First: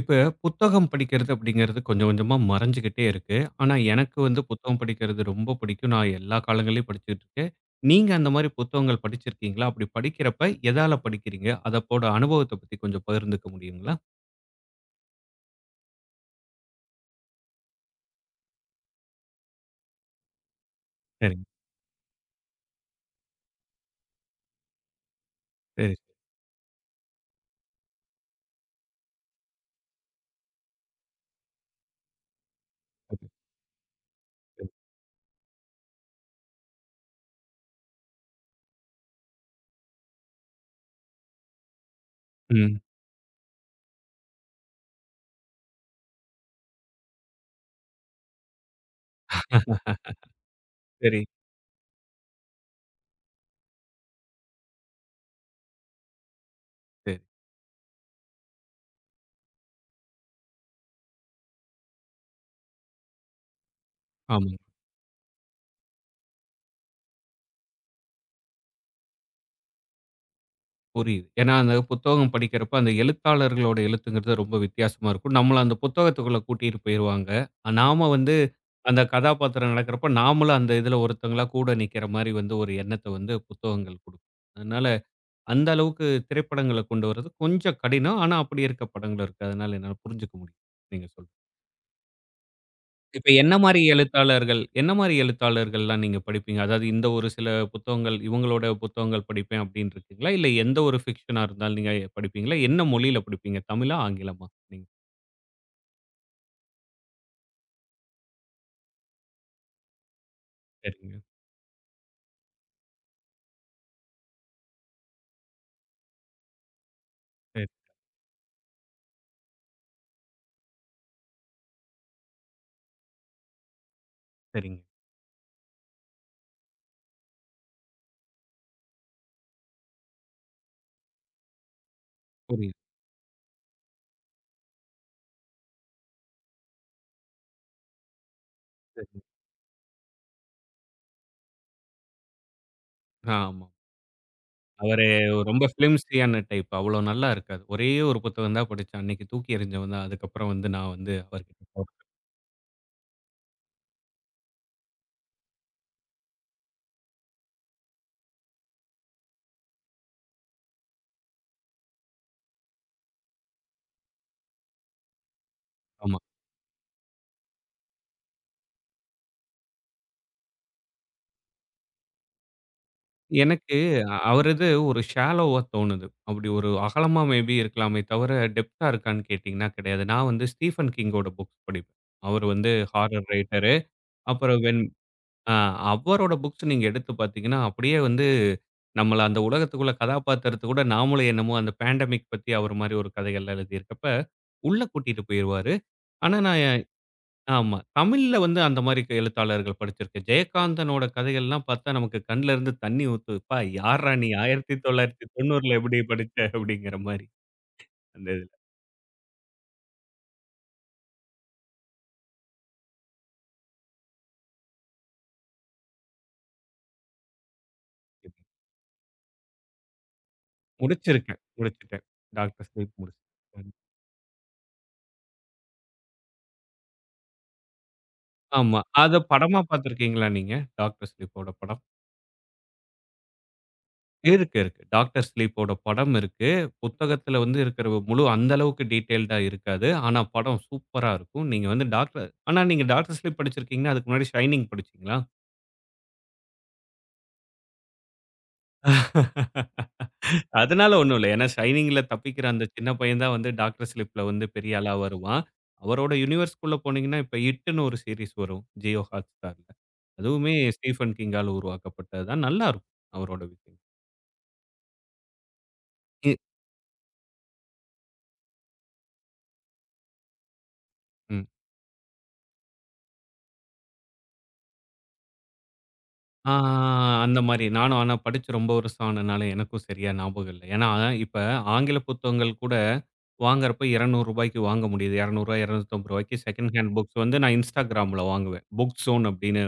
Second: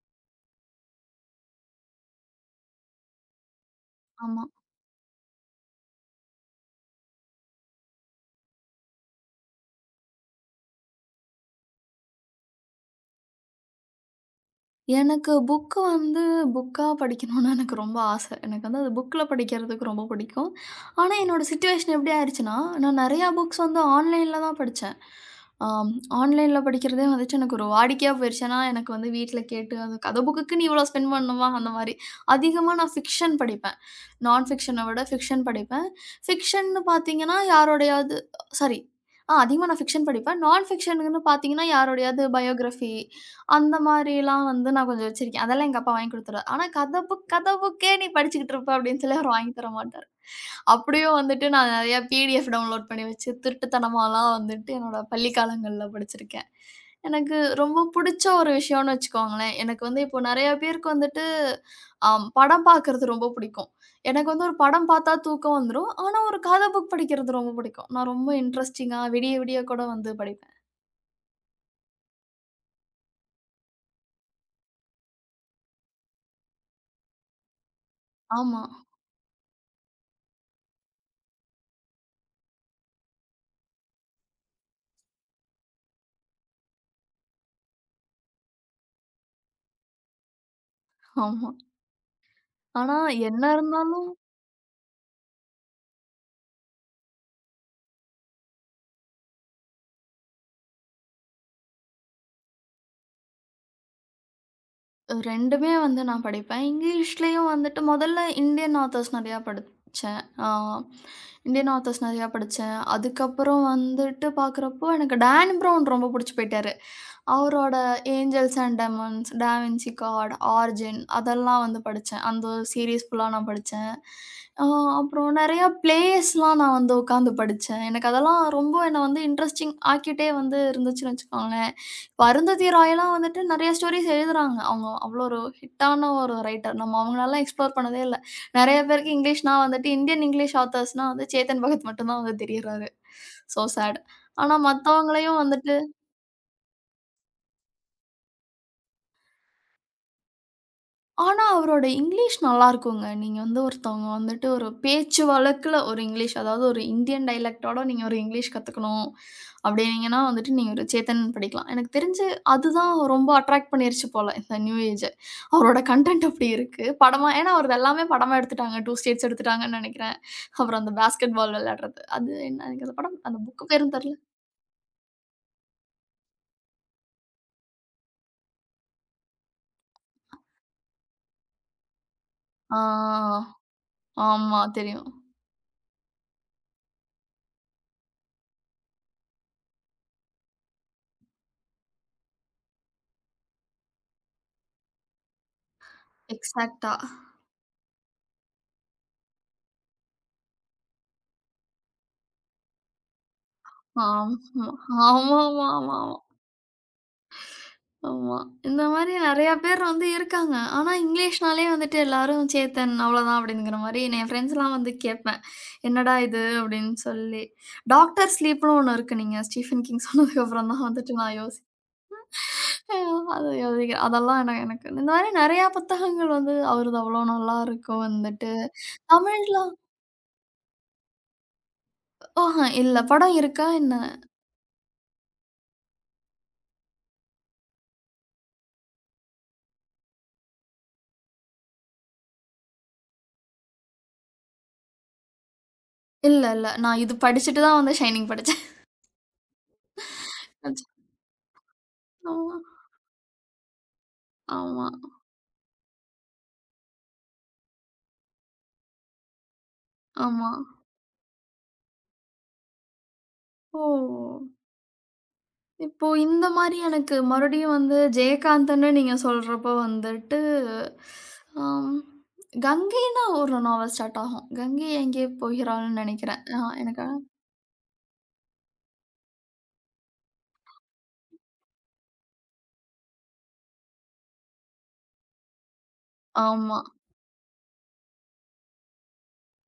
இப்ப புத்தகம் படிக்கிறது அப்படிங்கிறது கொஞ்சம் கொஞ்சமா மறைஞ்சுகிட்டே இருக்கு. ஆனா, எனக்கு வந்து ஆமா. புத்தகம் படிக்கிறது ரொம்ப பிடிக்கும். நான் எல்லா காலங்கள்லயும் படிச்சுட்டு இருக்கேன். நீங்க அந்த மாரி புத்தகங்கள் படிச்சிருக்கீங்களா? அப்படி படிக்கிறப்ப எதால படிக்கிறீங்க? அதப்போட அனுபவத்த பத்தி கொஞ்சம் பகிர்ந்துக்க முடியுங்களா? எனக்கு புக்கு வந்து புக்கா படிக்கணும்னு எனக்கு ரொம்ப ஆசை. எனக்கு வந்து அது புக்ல படிக்கிறதுக்கு ரொம்ப பிடிக்கும். ஆனா, என்னோட சரிங்க. சிச்சுவேஷன் எப்டி ஆயிருச்சுன்னா, நான் நெறையா புக்ஸ் வந்து ஆன்லைன்ல தான் படிச்சேன். ஆம் சரி, ஆன்லைன்ல படிக்கிறதே வந்துட்டு எனக்கு ஒரு வாடிக்கையா போயிருச்சு. ஏன்னா, எனக்கு வந்து வீட்ல கேட்டு அது கதை புக்குக்குன்னு இவ்வளோ ஸ்பெண்ட் பண்ணணுமா? அந்த மாரி. அதிகமா நான் சரி. ஃபிக்ஷன் படிப்பேன். நான் சரி. ஃபிக்ஷன விட ஃபிக்ஷன் படிப்பேன். ஃபிக்ஷன்னு பார்த்தீங்கன்னா, யாரோடையாவது சாரி ஆ அதிகமா நான் ஃபிக்ஷன் படிப்பேன். நான் ஃபிக்ஷனுக்குன்னு பார்த்தீங்கன்னா, யாரோடையாவது ம். பயோகிராஃபி அந்த மாரிலாம் வந்து நான் கொஞ்சம் வச்சிருக்கேன். அதெல்லாம் எங்க அப்பா வாங்கி குடுத்துருவாரு. ஆனா, கதை புக் கதை புக்கே நீ படிச்சுக்கிட்டு இருப்ப அப்படின்னு சொல்லி அவர் வாங்கி தர மாட்டாரு. அப்படியும் சரி, வந்துட்டு நான் நெறைய பிடிஎஃப் டவுன்லோட் பண்ணி வச்சு, திருட்டுத்தனமாலாம் வந்துட்டு என்னோட பள்ளி காலங்கள்ல படிச்சிருக்கேன். சரி. எனக்கு ரொம்ப புடிச்ச ஒரு விஷயம்னு வச்சுக்கோங்களேன். எனக்கு வந்து இப்போ நெறைய பேருக்கு வந்துட்டு அ படம் பார்க்கறது ரொம்ப புடிக்கும். எனக்கு வந்து ஆமா. ஒரு படம் பார்த்தா தூக்கம் வந்துரும். ஆனா, ஒரு கதை புக் படிக்கிறது ரொம்ப பிடிக்கும். நான் ரொம்ப இன்ட்ரஸ்டிங்கா விடிய விடிய கூட வந்து படிப்பேன். புரியுது. ஏன்னா, அந்த புத்தகம் படிக்கிறப்ப அந்த எழுத்தாளர்களோட எழுத்துங்கிறது ரொம்ப வித்தியாசமா இருக்கும். நம்மள அந்த புத்தகத்துக்குள்ள கூட்டிட்டு போயிருவாங்க. ஆ, நாம வந்து ஆமா, அந்த கதாபாத்திரம் நடக்கிறப்ப, நாமளும் அந்த இதுல ஒருத்தங்களா கூட நிக்கிற மாரி வந்து ஒரு எண்ணத்த வந்து புத்தகங்கள் குடுக்கும். அதனால அந்த அளவுக்கு திரைப்படங்கள கொண்டு வர்றது கொஞ்சம் கடினம். ஆனா, அப்படி இருக்க படங்களும் இருக்கு. அதனால என்னால புரிஞ்சுக்க முடியும். நீங்க சொல்றது. ஆமா. ஆனா இப்ப என்ன என்ன மாரி இருந்தாலும் எழுத்தாளர்கள் என்ன மாரி எழுத்தாளர்கள்லாம் நீங்க படிப்பீங்க? அதாவது இந்த ஒரு சில புத்தகங்கள், இவங்களோட புத்தகங்கள் படிப்பேன் அப்படின்னு இருக்கீங்களா? இல்ல எந்த ஒரு ஃபிக்ஷனா இருந்தாலும் நீங்க படிப்பீங்களா? என்ன மொழியில படிப்பீங்க? தமிழா? ஆங்கிலமா? நீங்க 2மே வந்து நான் படிப்பேன். இங்கிலீஷ்லயும் வந்துட்டு முதல்ல இந்தியன் ஆத்தர்ஸ் நெறையா படிச்சேன். சரிங்க. இந்தியன் ஆத்தர்ஸ் நெறையா படிச்சேன். அதுக்கப்புறம் வந்துட்டு பார்க்குறப்போ எனக்கு டேன் ப்ரவுன் ரொம்ப புடிச்சு போயிட்டாரு. சரி, அவரோட Angels and Demons, Da Vinci Code, Origin அதெல்லாம் வந்து படிச்சேன். அந்த சீரிஸ் ஃபுல்லா நான் படிச்சேன். ஆ சரிங்க. அப்புறம் நெறையா பிளேஸ்லாம் நான் வந்து உட்காந்து படிச்சேன். எனக்கு அதெல்லாம் ரொம்ப என்ன வந்து இன்ட்ரஸ்டிங் ஆக்கிட்டே வந்து இருந்துச்சுன்னு வச்சுக்கோங்களேன். அருந்ததி புரியுது. ராயலாம் வந்துட்டு நெறைய ஸ்டோரீஸ் எழுதுறாங்க. அவங்க அவ்ளோ ஒரு ஹிட்டான ஒரு ரைட்டர். நம்ம அவங்களலாம் எக்ஸ்ப்ளோர் பண்ணதே இல்ல. நெறைய பேருக்கு சரிங்க. இங்கிலீஷ்னா வந்துட்டு இந்தியன் இங்கிலீஷ் ஆத்தர்ஸ்னா வந்து சேத்தன் பகத் மட்டும் தான் வந்து தெரியறாரு. சோ ஆமா. சேட். ஆனா அவரு மத்தவங்களையும் ரொம்ப வந்துட்டு ஃபிலிம்சியான டைப். அவ்வளோ நல்லா இருக்காது. ஒரே ஒரு புத்தகம் தான் படிச்சேன். அன்னைக்கு தூக்கி எறிஞ்சவன் தான். அதுக்கப்புறம் வந்து நான் வந்து ஆனா, அவர்கிட்ட அவரோட இங்கிலீஷ் நல்லாருக்குங்க. நீங்க வந்து ஒருத்தவங்க வந்துட்டு ஒரு பேச்சு வழக்குல ஒரு இங்கிலீஷ், அதாவது ஒரு இந்தியன் டைலக்ட்டோட நீங்க ஒரு இங்கிலீஷ் கத்துக்கணும் அப்டின்னீங்கன்னா வந்துட்டு, நீங்க ஒரு சேத்தன் படிக்கலாம். எனக்கு தெரிஞ்சு அதுதான் ரொம்ப அட்ராக்ட் பண்ணிருச்சு போல, இந்த நியூ ஏஜ. அவரோட போறேன். கன்டென்ட் அப்டி இருக்கு. படமா ஏன்னா அவரது எல்லாமே படமா எடுத்துட்டாங்க. 2 ஸ்டேட்ஸ் எடுத்துட்டாங்கன்னு நெனைக்கிறேன். அப்புறம் அந்த பாஸ்கெட் பால் விளையாடுறது. அது என்ன எனக்கு அந்த படம் அந்த புக் எனக்கு பேரும் தெர்ல. அவரது ஒரு ஷாலோவா தோணுது. அப்படி ஒரு அகலமா மேபி இருக்கலாமே தவிர, டெப்த்தா இருக்கான்னு கேட்டீங்கன்னா கிடையாது. நான் வந்து ஸ்டீஃபன் கிங்கோட புக்ஸ் படிப்பேன். அவர் வந்து ஹாரர் ஆ ரைட்டரு. அப்புறம் ஆமா வென் தெரியும். அ அவரோட புக்ஸ் நீங்க எடுத்து பார்த்தீங்கன்னா, அப்படியே வந்து நம்மள அந்த உலகத்துக்குள்ள கதாபாத்திரத்துக்கூட நாமளும் என்னமோ அந்த பேண்டமிக் பத்தி அவர் மாரி ஒரு கதைகள்லாம் எழுதியிருக்கப்ப, உள்ள கூட்டிட்டு போயிருவாரு. ஆனா நான் எக்ஸாக்ட்டா. ஆமா. தமிழ்ல வந்து அந்த மாரி க எழுத்தாளர்கள் படிச்சிருக்கேன். ஜெயகாந்தனோட கதைகள்லாம் பார்த்தா நமக்கு கண்ல இருந்து தண்ணி ஊத்தும். "ப்பா யார்றா நீ ஆமா, 1990ல ஆமாமாமாமா. எப்படி படிச்ச?" அப்படிங்கிற மாரி அந்த ஆமா. இதுல. இந்த மாரி நெறையா பேர் வந்து இருக்காங்க. ஆனா, இங்கிலீஷ்னாலே வந்துட்டு எல்லாரும் சேத்தன் அவ்வளோதான் அப்படிங்கிற மாரி நான் என் ஃப்ரெண்ட்ஸ்லாம் வந்து கேட்பேன். "என்னடா இது?" அப்படின்னு சொல்லி. டாக்டர் ஸ்லீப்னு ஒண்ணு இருக்கு. நீங்க ஸ்டீஃபன் கிங் சொன்னதுக்கப்புறம் தான் வந்துட்டு நான் முடிச்சிருக்கேன், யோசி முடிச்சுட்டேன். டாக்டர் ஸ்லீப் அது முடிச்சுட்டேன். யோசிக்கிறேன். அதெல்லாம் எனக்கு எனக்கு இந்த மாரி நெறையா புத்தகங்கள் வந்து அவரது அவ்வளோ நல்லாருக்கும் வந்துட்டு. ஆமா. அத தமிழ்ல படமா பார்த்திருக்கீங்களா நீங்க? டாக்டர் ஸ்லீப்போட படம். இல்ல. படம் இருக்கா என்ன? இருக்கு, இருக்கு. டாக்டர் ஸ்லீப்போட படம் இருக்கு. புத்தகத்துல வந்து இருக்கிற முழு அந்த அளவுக்கு டீட்டெயில்டா இருக்காது. ஆனா படம் சூப்பரா இருக்கும். நீங்க வந்து டாக்டர் ஆனா நீங்க டாக்டர் ஸ்லீப் படிச்சிருக்கீங்கன்னா, அதுக்கு முன்னாடி ஷைனிங் படிச்சீங்களா? இல்ல, இல்ல. நான் இது படிச்சுட்டு தான் வந்து ஷைனிங் படிச்சேன். அதனால ஒண்ணும் இல்ல. ஏன்னா ஷைனிங்ல தப்பிக்கிற ஆமா, அந்த சின்ன பையன் தான் வந்து டாக்டர் ஸ்லிப்ல வந்து பெரிய ஆமா, ஆளா வருவான். அவரோட யுனிவர்ஸ்குள்ள போனீங்கன்னா, இப்ப இட்டுன்னு ஒரு சீரிஸ் வரும். ஜியோ ஹாட்ஸ்டார்ல. ஆமா. அதுவுமே ஸ்டீஃபன் கிங்கால உருவாக்கப்பட்டது தான். நல்லா இருக்கும். அவரோட விஷயம். ஓ! இப்போ இ இந்த மாரி எனக்கு மறுபடியும் வந்து ஜெயகாந்தன்னு நீங்க சொல்றப்போ வந்துட்டு, ம். ஆம் கங்கைன்னு ஒரு நாவல் ஸ்டார்ட் ஆகும். "கங்கை எங்கே போகிறாள்ன்னு" நெனைக்கிறேன். ஆ, ஆ, எனக்கு ஆ. அந்த மாரி. நானும் ஆனா படிச்சு ரொம்ப வருஷம் ஆனனால எனக்கும் சரியா ஞாபகம் இல்ல. ஏன்னா, இப்ப ஆங்கில புத்தகங்கள் கூட வாங்குறப்ப ரூ. 200க்கு வாங்க முடியுது. ரூ. 200 ரூ. 250 செகண்ட் ஆமா. ஹேண்ட் புக்ஸ் வந்து நான் Instagramல வாங்குவேன். புக் ஸோன் அப்படின்னு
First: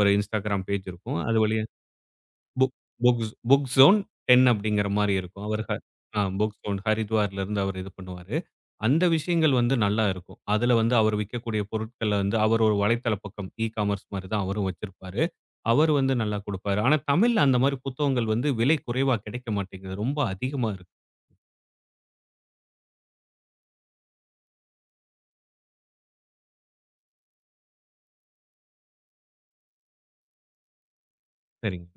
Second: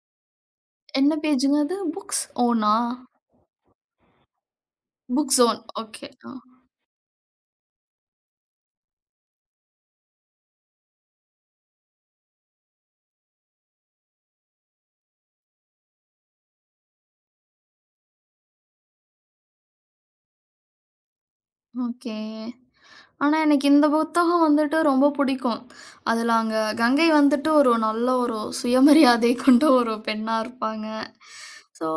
ஒரு Instagram பேஜ் என்ன இருக்கும். அது பேஜுங்க வழியா அது? புக்ஸ் புக் ஓனா? புக் புக் ஜோன் 10 அப்படிங்கிற மாரி புக் இருக்கும். ஜோன். அவரு ஹ ஓகே. ஆ புக் ஜோன் ஹரித்வார்லருந்து அவரு இது பண்ணுவாரு. அந்த விஷயங்கள் வந்து நல்லா இருக்கும். அதுல வந்து அவர் விக்கக்கூடிய பொருட்கள வந்து அவர் ஒரு வலைத்தள பக்கம் இ காமர்ஸ் மாரி தான் அவரும் வச்சிருப்பாரு. அவரு வந்து நல்லா குடுப்பாரு. ஆனா தமிழ்ல அந்த மாரி புத்தகங்கள் வந்து விலை குறைவா கிடைக்க மாட்டேங்குது. ரொம்ப அதிகமா இருக்கு. ஓகே. ஆனா, எனக்கு இந்த புத்தகம் வந்துட்டு ரொம்ப பிடிக்கும். அதுல அங்க கங்கை வந்துட்டு ஒரு நல்ல ஒரு சுயமரியாதை கொண்ட ஒரு பெண்ணா இருப்பாங்க. ஸோ சரிங்க.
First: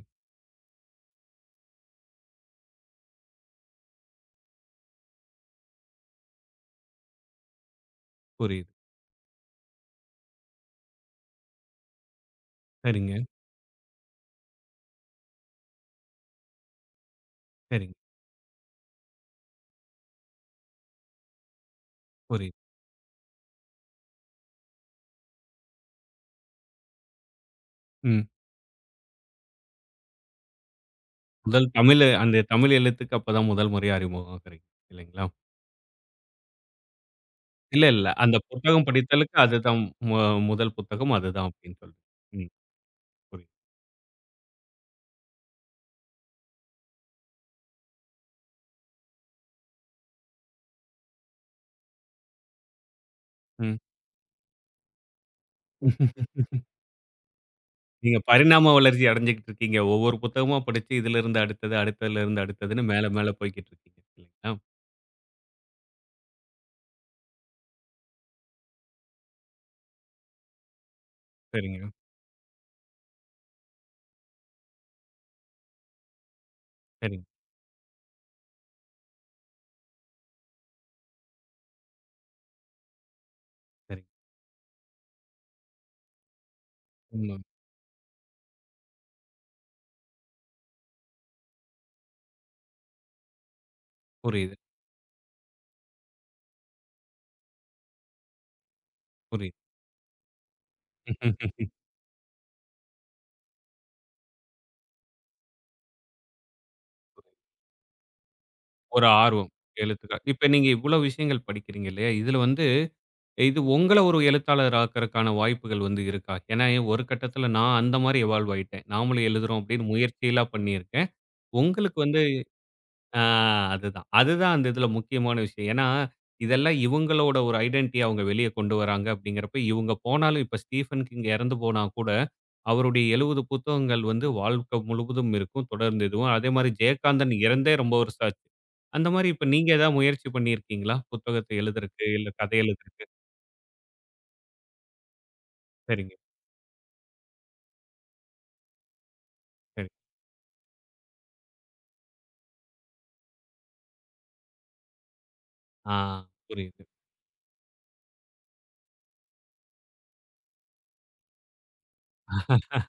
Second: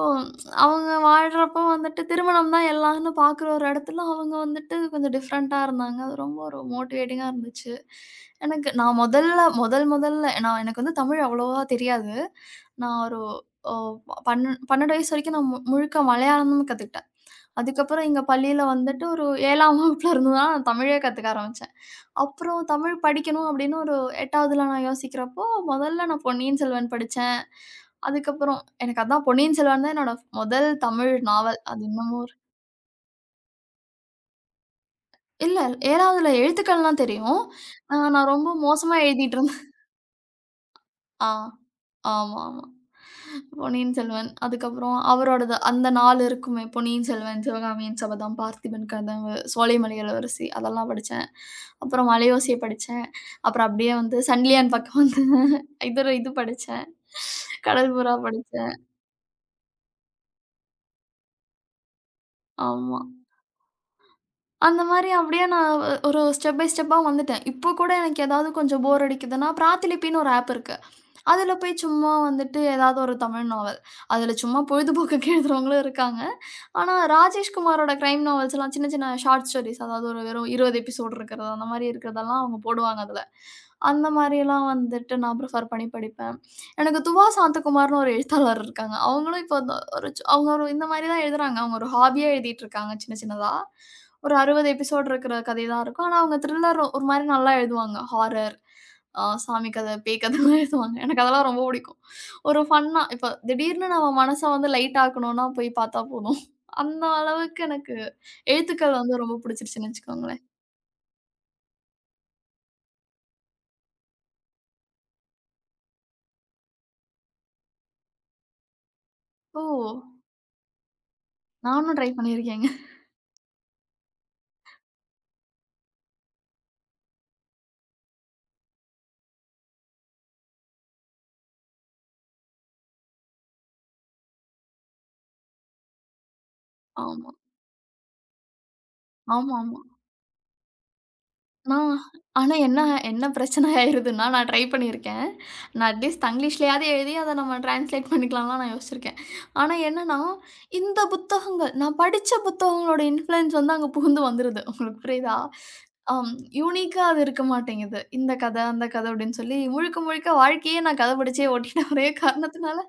அவங்க வாழ்றப்போ வந்துட்டு திருமணம் தான் எல்லாம்ன்னு பார்க்குற ஒரு இடத்துல அவங்க வந்துட்டு கொஞ்சம் டிஃப்ரெண்ட்டா இருந்தாங்க. அது ரொம்ப ஒரு மோட்டிவேட்டிங்கா இருந்துச்சு. எனக்கு புரியுது. நான் முதல்ல முதல் முதல்ல நான் எனக்கு வந்து தமிழ் அவ்வளவா தெரியாது. நான் சரிங்க, ஒரு ஓ பண் 12 வயசு வரைக்கும் நான் மு முழுக்க மலையாளமும் கத்துக்கிட்டேன். சரிங்க. அதுக்கப்புறம் எங்க பள்ளியில வந்துட்டு ஒரு 7ஆம் வகுப்புல இருந்து தான் தமிழே கத்துக்க ஆரம்பிச்சேன். புரியுது. அப்புறம் தமிழ் படிக்கணும் அப்படின்னு ஒரு 8வதுல நான் யோசிக்கிறப்போ, முதல்ல நான் பொன்னியின் செல்வன் படிச்சேன். ம். அதுக்கப்புறம் எனக்கு அதான் பொன்னியின் செல்வன் தான் என்னோட முதல் தமிழ் நாவல். முதல் அது தமிழு இன்னமும் ஒரு அந்த தமிழ் எழுத்துக்கு அப்பதான் முதல் முறையா அறிமுகம் ஆகுறீங்க. இல்லைங்களா? இல்ல 7வதுல எழுத்துக்கள்லாம் தெரியும். இல்ல, இல்ல. நான் அந்த ரொம்ப புத்தகம் மோசமா படித்தலுக்கு எழுதிட்டு இருந்தேன். அதுதான் மு முதல் புத்தகம் ஆ, அதுதான் அப்படின்னு சொல்லி. ம். ஆமாமா. புரியுது. பொன்னியின் செல்வன். அதுக்கப்புறம் அவரோடது அந்த 4 இருக்குமே. பொன்னியின் செல்வன், சிவகாமியின் சபதம், பார்த்திபன் கனவு, சோலைமலை இளவரசி அதெல்லாம் படிச்சேன். அப்புறம் மலையோசைய படிச்சேன். அப்புறம் ம். அப்படியே வந்து சன்லியான் பக்கம் வந்து இது படிச்சேன். கடல் புறா நீங்க பரிணாம படிச்சேன். வளர்ச்சி அடைஞ்சுகிட்டு இருக்கீங்க. ஒவ்வொரு புத்தகமா படிச்சு இதிலிருந்து அடுத்தது, அடுத்ததிலிருந்து அடுத்ததுன்னு ஆமா. மேல மேல போய்க்கிட்டு இருக்கீங்க. இல்லைங்களா? அந்த மாரி அப்படியே நான் ஒரு ஸ்டெப் பை ஸ்டெப்பா வந்துட்டேன். இப்போ கூட எனக்கு ஏதாவது கொஞ்சம் போர் அடிக்குதுன்னா, பிராத்திலிப்பின்னு ஒரு ஆப் இருக்கு. அதுல போய் சரிங்க, சும்மா வந்துட்டு ஏதாவது ஒரு தமிழ் நாவல். அதுல சும்மா பொழுதுபோக்குக்கு எழுதுறவங்களும் இருக்காங்க. ஆனா, சரிங்க, ராஜேஷ் குமாரோட கிரைம் நாவல்ஸ்லாம் சின்ன, சின்ன ஷார்ட் ஸ்டோரீஸ் அதாவது ஒரு வெறும் 20 எபிசோடு இருக்கிறது, அந்த மாரி இருக்கிறதெல்லாம் அவங்க போடுவாங்க அதுல. அந்த சரிங்க. மாரியெல்லாம் வந்துட்டு நான் ப்ரிஃபர் பண்ணி படிப்பேன். எனக்கு துவா ம். சாந்தகுமார்னு ஒரு எழுத்தாளர் இருக்காங்க. அவங்களும் இப்போ இந்த ஒரு சு அவங்க ஒரு இந்த மாரி தான் எழுதுறாங்க. அவங்க ஒரு ஹாபியா எழுதிட்டுருக்காங்க சின்ன, சின்னதா. ஒரு புரியுது, 60 எபிசோடு இருக்கிற கதை தான் இருக்கும். ஆனா, அவங்க த்ரில்லர் ஒரு மாரி நல்லா எழுதுவாங்க. ஹாரர், புரியுது. சாமி கதை, பேய் கதைலாம் எழுதுவாங்க. எனக்கு அதெல்லாம் ரொம்ப பிடிக்கும். ஒரு ஃபன்னா இப்போ திடீர்னு நம்ம மனச வந்து லைட் ஆக்கணும்னா போய் பார்த்தா போதும். அந்த அளவுக்கு எனக்கு எழுத்துக்கள் ஒரு வந்து ரொம்ப ஆர்வம் பிடிச்சிருச்சுன்னு எழுத்துக்கள். வச்சுக்கோங்களேன். இப்ப நீங்க இவ்வளோ விஷயங்கள் படிக்கிறீங்க இல்லையா? இதுல வந்து இது உங்கள ஒரு எழுத்தாளர் ஆக்கறக்கான வாய்ப்புகள் வந்து இருக்கா? ஏன்னா ஒரு கட்டத்தில நான் அந்த மாரி எவால்வ் ஆயிட்டேன். நாமளும் எழுதுறோம் ஓ! அப்படின்னு முயற்சிலாம் பண்ணியிருக்கேன். நானும் உங்களுக்கு ட்ரை வந்து பண்ணியிருக்கேங்க. ஆ அதுதான். அதுதான் அந்த இதில முக்கியமான விஷயம். ஏன்னா, இதெல்லாம் இவங்களோட ஒரு ஐடென்டிட்டிய அவங்க வெளிய கொண்டு வராங்க அப்படிங்கிறப்ப, இவங்க போனாலும் இப்ப ஸ்டீஃபன் கிங் இறந்து போனா கூட, அவருடைய 70 புத்தகங்கள் வந்து வாழ்க்கை முழுவதும் இருக்கும். தொடர்ந்து இதுவும். அதேமாரி ஆமா. ஜெயகாந்தன் இறந்தே ரொம்ப வருஷம் ஆச்சு. அந்த மாரி இப்ப நீங்க ஆமாமா. ஏதாவது முயற்சி பண்ணியிருக்கீங்களா? புத்தகத்த நான் எழுதுறக்கு, இல்ல ஆனா கதை என்ன எழுதுறக்கு? என்ன பிரச்சனை ஆயிருதுன்னா, நான் ட்ரை பண்ணியிருக்கேன். நான் சரிங்க. அட்லீஸ்ட் தங்கிலீஷ்லயாவது எழுதி அத நம்ம டிரான்ஸ்லேட் பண்ணிக்கலாம்லாம் நான் யோசிச்சிருக்கேன். ஆனா சரி. என்னன்னா, இந்த புத்தகங்கள் நான் படிச்ச புத்தகங்களோட இன்ஃப்ளூயன்ஸ் வந்து அங்க புகுந்து வந்துருது. உங்களுக்கு புரியுதா? ஆ அம் புரியுது. யூனிக்கா அது இருக்க மாட்டேங்குது. இந்த கதை, அந்த கதை அப்படின்னு சொல்லி முழுக்க முழுக்க வாழ்க்கையே நான் கதை படிச்சே ஓட்டிட்ட ஒரே காரணத்தினால,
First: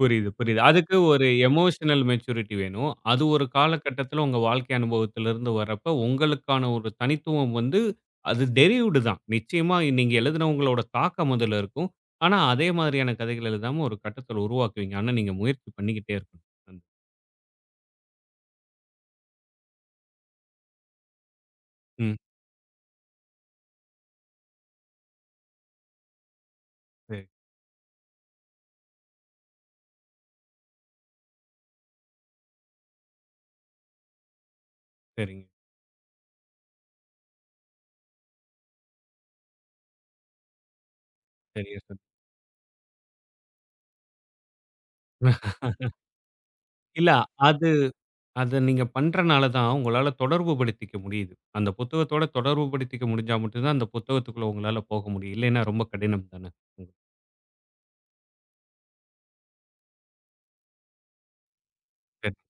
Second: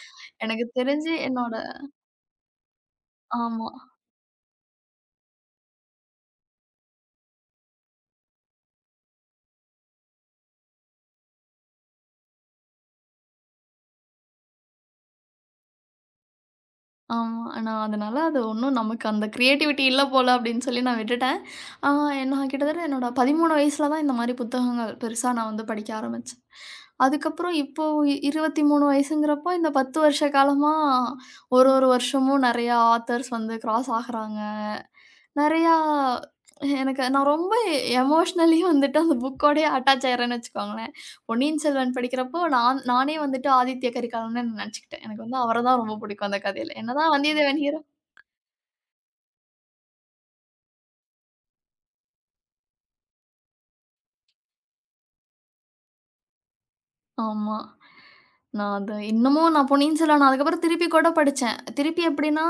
புரியுது, புரியுது. எனக்கு அதுக்கு தெரிஞ்சு ஒரு என்னோட எமோஷனல் மெச்சூரிட்டி வேணும். அது ஒரு ஆமா, காலகட்டத்தில உங்க வாழ்க்கை அனுபவத்திலிருந்து வரப்ப, உங்களுக்கான ஒரு தனித்துவம் வந்து அது டெரிவ்டு தான். நிச்சயமா நீங்க எழுதினவங்களோட தாக்கம் அதுல இருக்கும். ஆனா, அதே மாதிரியான கதைகள் எழுதாம ஒரு கட்டத்தில உருவாக்குவீங்க. ஆனா, நீங்க முயற்சி பண்ணிக்கிட்டே இருக்கணும். ம். ஆமா. நான் அதனால அது ஒண்ணும் நமக்கு அந்த கிரியேட்டிவிட்டி இல்ல போல அப்படின்னு சொல்லி நான் விட்டுட்டேன். ஆ ம். நான் கிட்டத்தட்ட என்னோட 13 வயசுல தான் இந்த மாரி புத்தகங்கள் பெருசா நான் வந்து படிக்க ஆரம்பிச்சேன். சரி, அதுக்கப்புறம் இப்போ 23 வயசுங்கிறப்போ இந்த 10 வருஷ காலமா ஒரு ஒரு வருஷமும் நெறையா ஆத்தர்ஸ் வந்து கிராஸ் ஆகுறாங்க. சரிங்க. நெறையா எனக்கு நான் ரொம்ப எமோஷ்னலி வந்துட்டு அந்த புக்கோடயே அட்டாச் ஆயிடுறேன்னு வச்சுக்கோங்களேன். பொன்னியின் சரியா செல்வன் சொன்னீங்க. படிக்கிறப்போ நான் நானே வந்துட்டு ஆதித்ய கரிகாலன்னு நெனச்சுக்கிட்டேன். எனக்கு வந்து அவர தான் ரொம்ப பிடிக்கும் அந்த கதையில. இல்ல என்னதான் வந்தியத்தேவன் அது ஹீரோ அத நீங்க பண்றனால தான் உங்களால தொடர்பு படுத்திக்க முடியுது. அந்த புத்தகத்தோட தொடர்பு படுத்திக்க முடிஞ்சா மட்டும் தான் அந்த புத்தகத்துக்குள்ள உங்களால போக முடியும். இல்லைன்னா ரொம்ப கடினம் தானே. ஆமா. நான் அது இன்னமும் நான் பொன்னியின் செல்வன் அதுக்கப்புறம் திருப்பி கூட படிச்சேன். திருப்பி ம். எப்படின்னா,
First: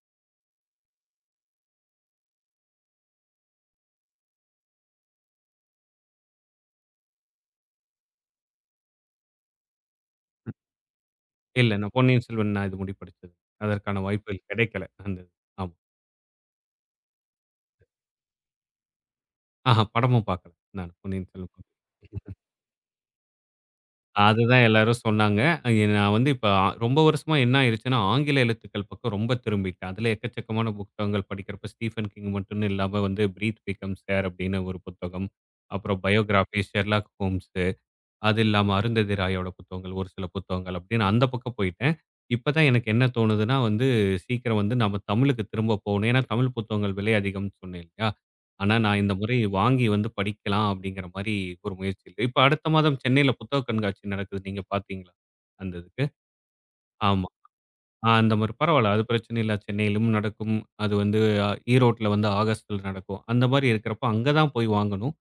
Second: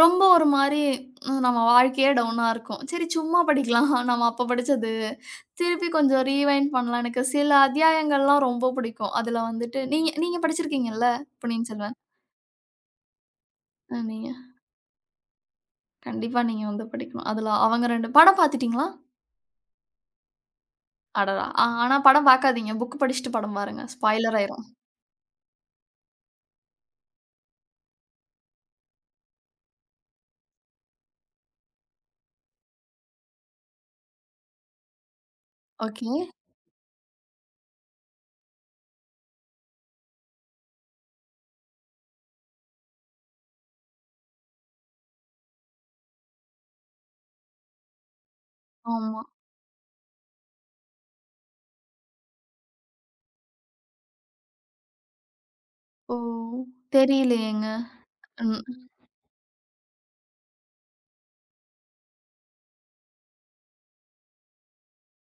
ரொம்ப ஒரு மாரி ம், நம்ம வாழ்க்கையே டவுனா இருக்கும். சரி சும்மா படிக்கலாம். நம்ம அப்ப படிச்சது. திருப்பி கொஞ்சம் ரீவைண்ட் பண்ணலாம். எனக்கு சில அத்தியாயங்கள்லாம் ரொம்ப பிடிக்கும். அதுல வந்துட்டு நீங்க நீங்க படிச்சிருக்கீங்கல்ல பொன்னியின் இல்ல. நான் செல்வன்? பொன்னியின் செல்வன் நான் இது முடி படிச்சது. அதற்கான நீங்க வாய்ப்புகள் கிடைக்கல. அந்த இது. ஆமா. கண்டிப்பா நீங்க வந்து படிக்கணும். அதுல அவங்க 2 படம் பார்த்துட்டீங்களா? ஆஹா படமும் பார்க்கல. நான் பொன்னியின் அடடா! ஆ, செல்வன். ஆனா படம் பார்க்காதீங்க. புக் படிச்சுட்டு படம் பாருங்க. ஸ்பாய்லர் அதுதான் ஆயிரும். எல்லாரும் சொன்னாங்க. நான் வந்து இப்ப ரொம்ப வருஷமா என்ன ஆயிருச்சுன்னா, ஆங்கில எழுத்துக்கள் பக்கம் ரொம்ப திரும்பிட்டேன். அதுல எக்கச்சக்கமான புத்தகங்கள் படிக்கிறப்ப ஸ்டீஃபன் கிங் மட்டும்னு இல்லாம வந்து "பிரீத் பிகம்ஸ் ஏர்" அப்படின்னு ஒரு புத்தகம். அப்புறம் ஓகே. பயோகிராபி, ஷெர்லாக் ஹோம்ஸ் அது இல்லாம அருந்ததி ராயோட புத்தகங்கள், ஒரு சில புத்தகங்கள் அப்படின்னு அந்த பக்கம் போயிட்டேன். இப்ப தான் எனக்கு என்ன தோணுதுன்னா வந்து, சீக்கிரம் வந்து நம்ம தமிழுக்கு திரும்ப போகணும். ஏன்னா தமிழ் புத்தகங்கள் விலை அதிகம்னு சொன்னேன் இல்லையா? ஆனா நான் இந்த ஆமா. முறை வாங்கி வந்து படிக்கலாம் அப்படிங்கிற மாரி ஒரு முயற்சியில இப்ப அடுத்த மாதம் சென்னையில புத்தக கண்காட்சி நடக்குது. நீங்க பார்த்தீங்களா? அந்த இதுக்கு? ஓ! ஆமா. தெரியலையேங்க. அந்த மாரி ம். பரவால்ல. அது பிரச்சனை இல்ல. சென்னையிலும் நடக்கும். அது வந்து அ ஈரோட்ல வந்து ஆகஸ்ட்ல நடக்கும். அந்த மாரி இருக்கிறப்ப அங்க தான் போய் வாங்கணும்.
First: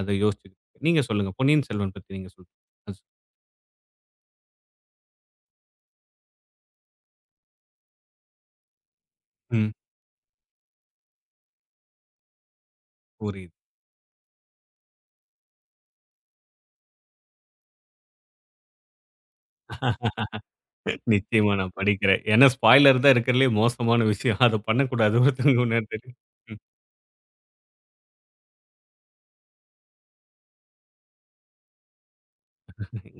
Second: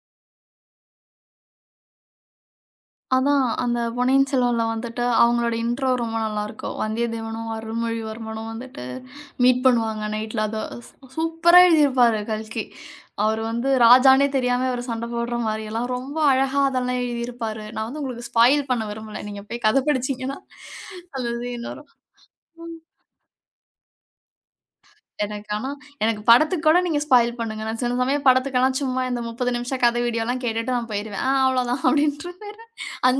அத யோசிச்சுக்கிட்டு இருக்கேன். நீங்க சொல்லுங்க. பொன்னியின் செல்வன் பத்தி நீங்க சொல்லுங்க. அது. அதான் அந்த பொன்னியின் செல்வன்ல வந்துட்டு அவங்களோட இன்ட்ரோ ரொம்ப நல்லாருக்கும். வந்தியத்தேவனும், அருள்மொழிவர்மனும் வந்துட்டு மீட் ம். பண்ணுவாங்க நைட்ல. அத ஸ் சூப்பரா எழுதியிருப்பாரு கல்கி. அவரு புரியுது. வந்து ராஜான்னே தெரியாம இவரு சண்ட போடுற மாரியெல்லாம் ரொம்ப அழகா அதெல்லாம் எழுதியிருப்பாரு. நான் வந்து உங்களுக்கு ஸ்பாயில் பண்ண விரும்பல. நீங்க போய் கத படிச்சீங்கன்னா, அந்த நிச்சயமா சீன் நான் வரும். படிக்கிறேன். ஏன்னா ஸ்பாய்லர் தான் இருக்கிறதுலயே மோசமான விஷயம். அத பண்ணக்கூடாது எனக்கு ஒருத்தங்க ஆனா முன்னாடி தெரியும். எனக்கு ம். படத்துக்கு கூட நீங்க ஸ்பாயில் பண்ணுங்க. நான் சில சமயம் படத்துக்கெல்லாம் சும்மா இந்த 30 நிமிஷம் கதை வீடியோலாம் கேட்டுட்டு நான் போயிருவேன். அவ்வளோதான் அப்படின்ருவேன்.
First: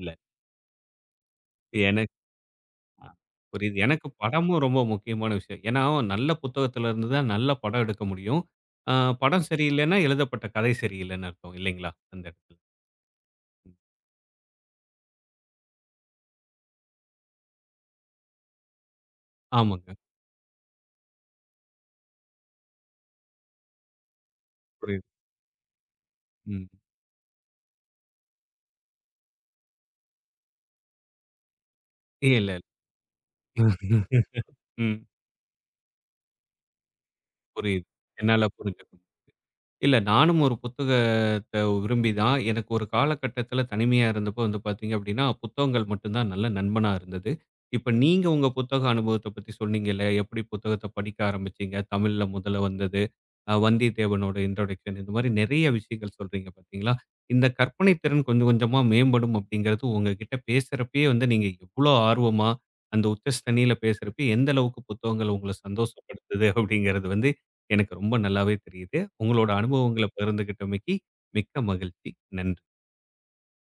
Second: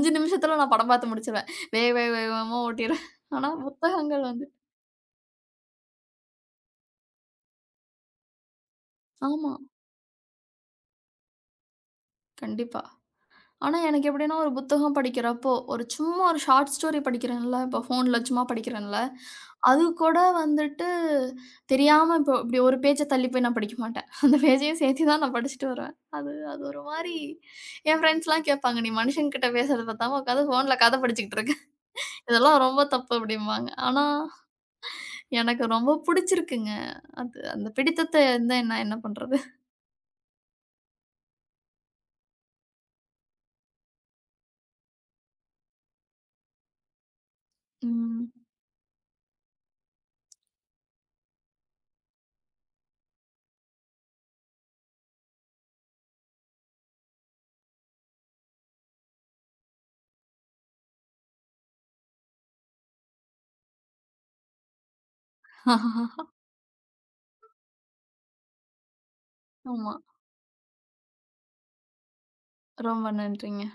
இல்ல. நிமிஷத்துல நான் படம் பார்த்து முடிச்சுருவேன். வேக வேக எனக்கு வேகமா அ ஓட்டிருவேன். ஆனா புரியுது. எனக்கு புத்தகங்கள் வந்து படமும் ரொம்ப முக்கியமான விஷயம். ஏன்னா நல்ல புத்தகத்துல இருந்து தான் நல்ல படம் எடுக்க முடியும். அ படம் ஆமா. சரியில்லைன்னா எழுதப்பட்ட கதை சரியில்லைன்னு அர்த்தம் இல்லைங்களா? அந்த இடத்துல. கண்டிப்பா. ம். ஆனா எனக்கு எப்படின்னா ஒரு புத்தகம் படிக்கிறப்போ, ஒரு சும்மா ஒரு ஷார்ட் ஸ்டோரி படிக்கிறேன்ல, இப்போ ஃபோன்ல சும்மா படிக்கிறேன்ல, அது ஆமாங்க. கூட வந்துட்டு தெரியாம இப்போ இப்படி ஒரு பேஜ தள்ளி போய் நான் படிக்க மாட்டேன். அந்த பேஜையும் புரியுது. சேர்த்து தான் நான் படிச்சுட்டு வருவேன். அது அது ம். ஒரு மாரி என் ஃப்ரெண்ட்ஸ்லாம் கேட்பாங்க, "நீ மனுஷன்கிட்ட பேசுறத பத்தாம உட்காந்து ஃபோன்ல கதை படிச்சுக்கிட்டு இருக்க. இல்ல, இல்ல. இதெல்லாம் ரொம்ப தப்பு" அப்படிம்பாங்க. ஆனா ம். எனக்கு ரொம்ப புடிச்சிருக்குங்க. அது அந்த புரியுது. பிடித்தத்த என்னால இருந்தா நான் புரிஞ்சுக்க என்ன பண்றது? இல்ல. நானும் ஒரு புத்தகத்த விரும்பி தான். எனக்கு ஒரு காலகட்டத்தில தனிமையா இருந்தப்போ வந்து பார்த்தீங்க அப்படின்னா, புத்தகங்கள் மட்டும் தான் நல்ல நண்பனா இருந்தது. இப்ப நீங்க ம். உங்க புத்தக அனுபவத்த பத்தி சொன்னீங்கல்ல, எப்படி புத்தகத்த படிக்க ஆரம்பிச்சீங்க, தமிழ்ல முதல்ல வந்தது, வந்தியத்தேவனோட இன்ட்ரோடக்ஷன் இந்த மாரி நெறைய விஷயங்கள் சொல்றீங்க பார்த்தீங்களா? இந்த கற்பனை திறன் கொஞ்சம் கொஞ்சமா மேம்படும் அப்படிங்கிறது உங்ககிட்ட பேசுறப்பயே வந்து நீங்க எவ்வளோ ஆர்வமா, அந்த உச்சஸ்தனியில பேசுறப்ப எந்த அளவுக்கு புத்தகங்கள் உங்கள சந்தோஷப்படுத்துது அப்படிங்கிறது வந்து எனக்கு ரொம்ப நல்லாவே தெரியுது. உங்களோட ஆமா. அனுபவங்கள பகிர்ந்துகிட்டமைக்கு மிக்க மகிழ்ச்சி. நன்றி. ரொம்ப நன்றிங்க.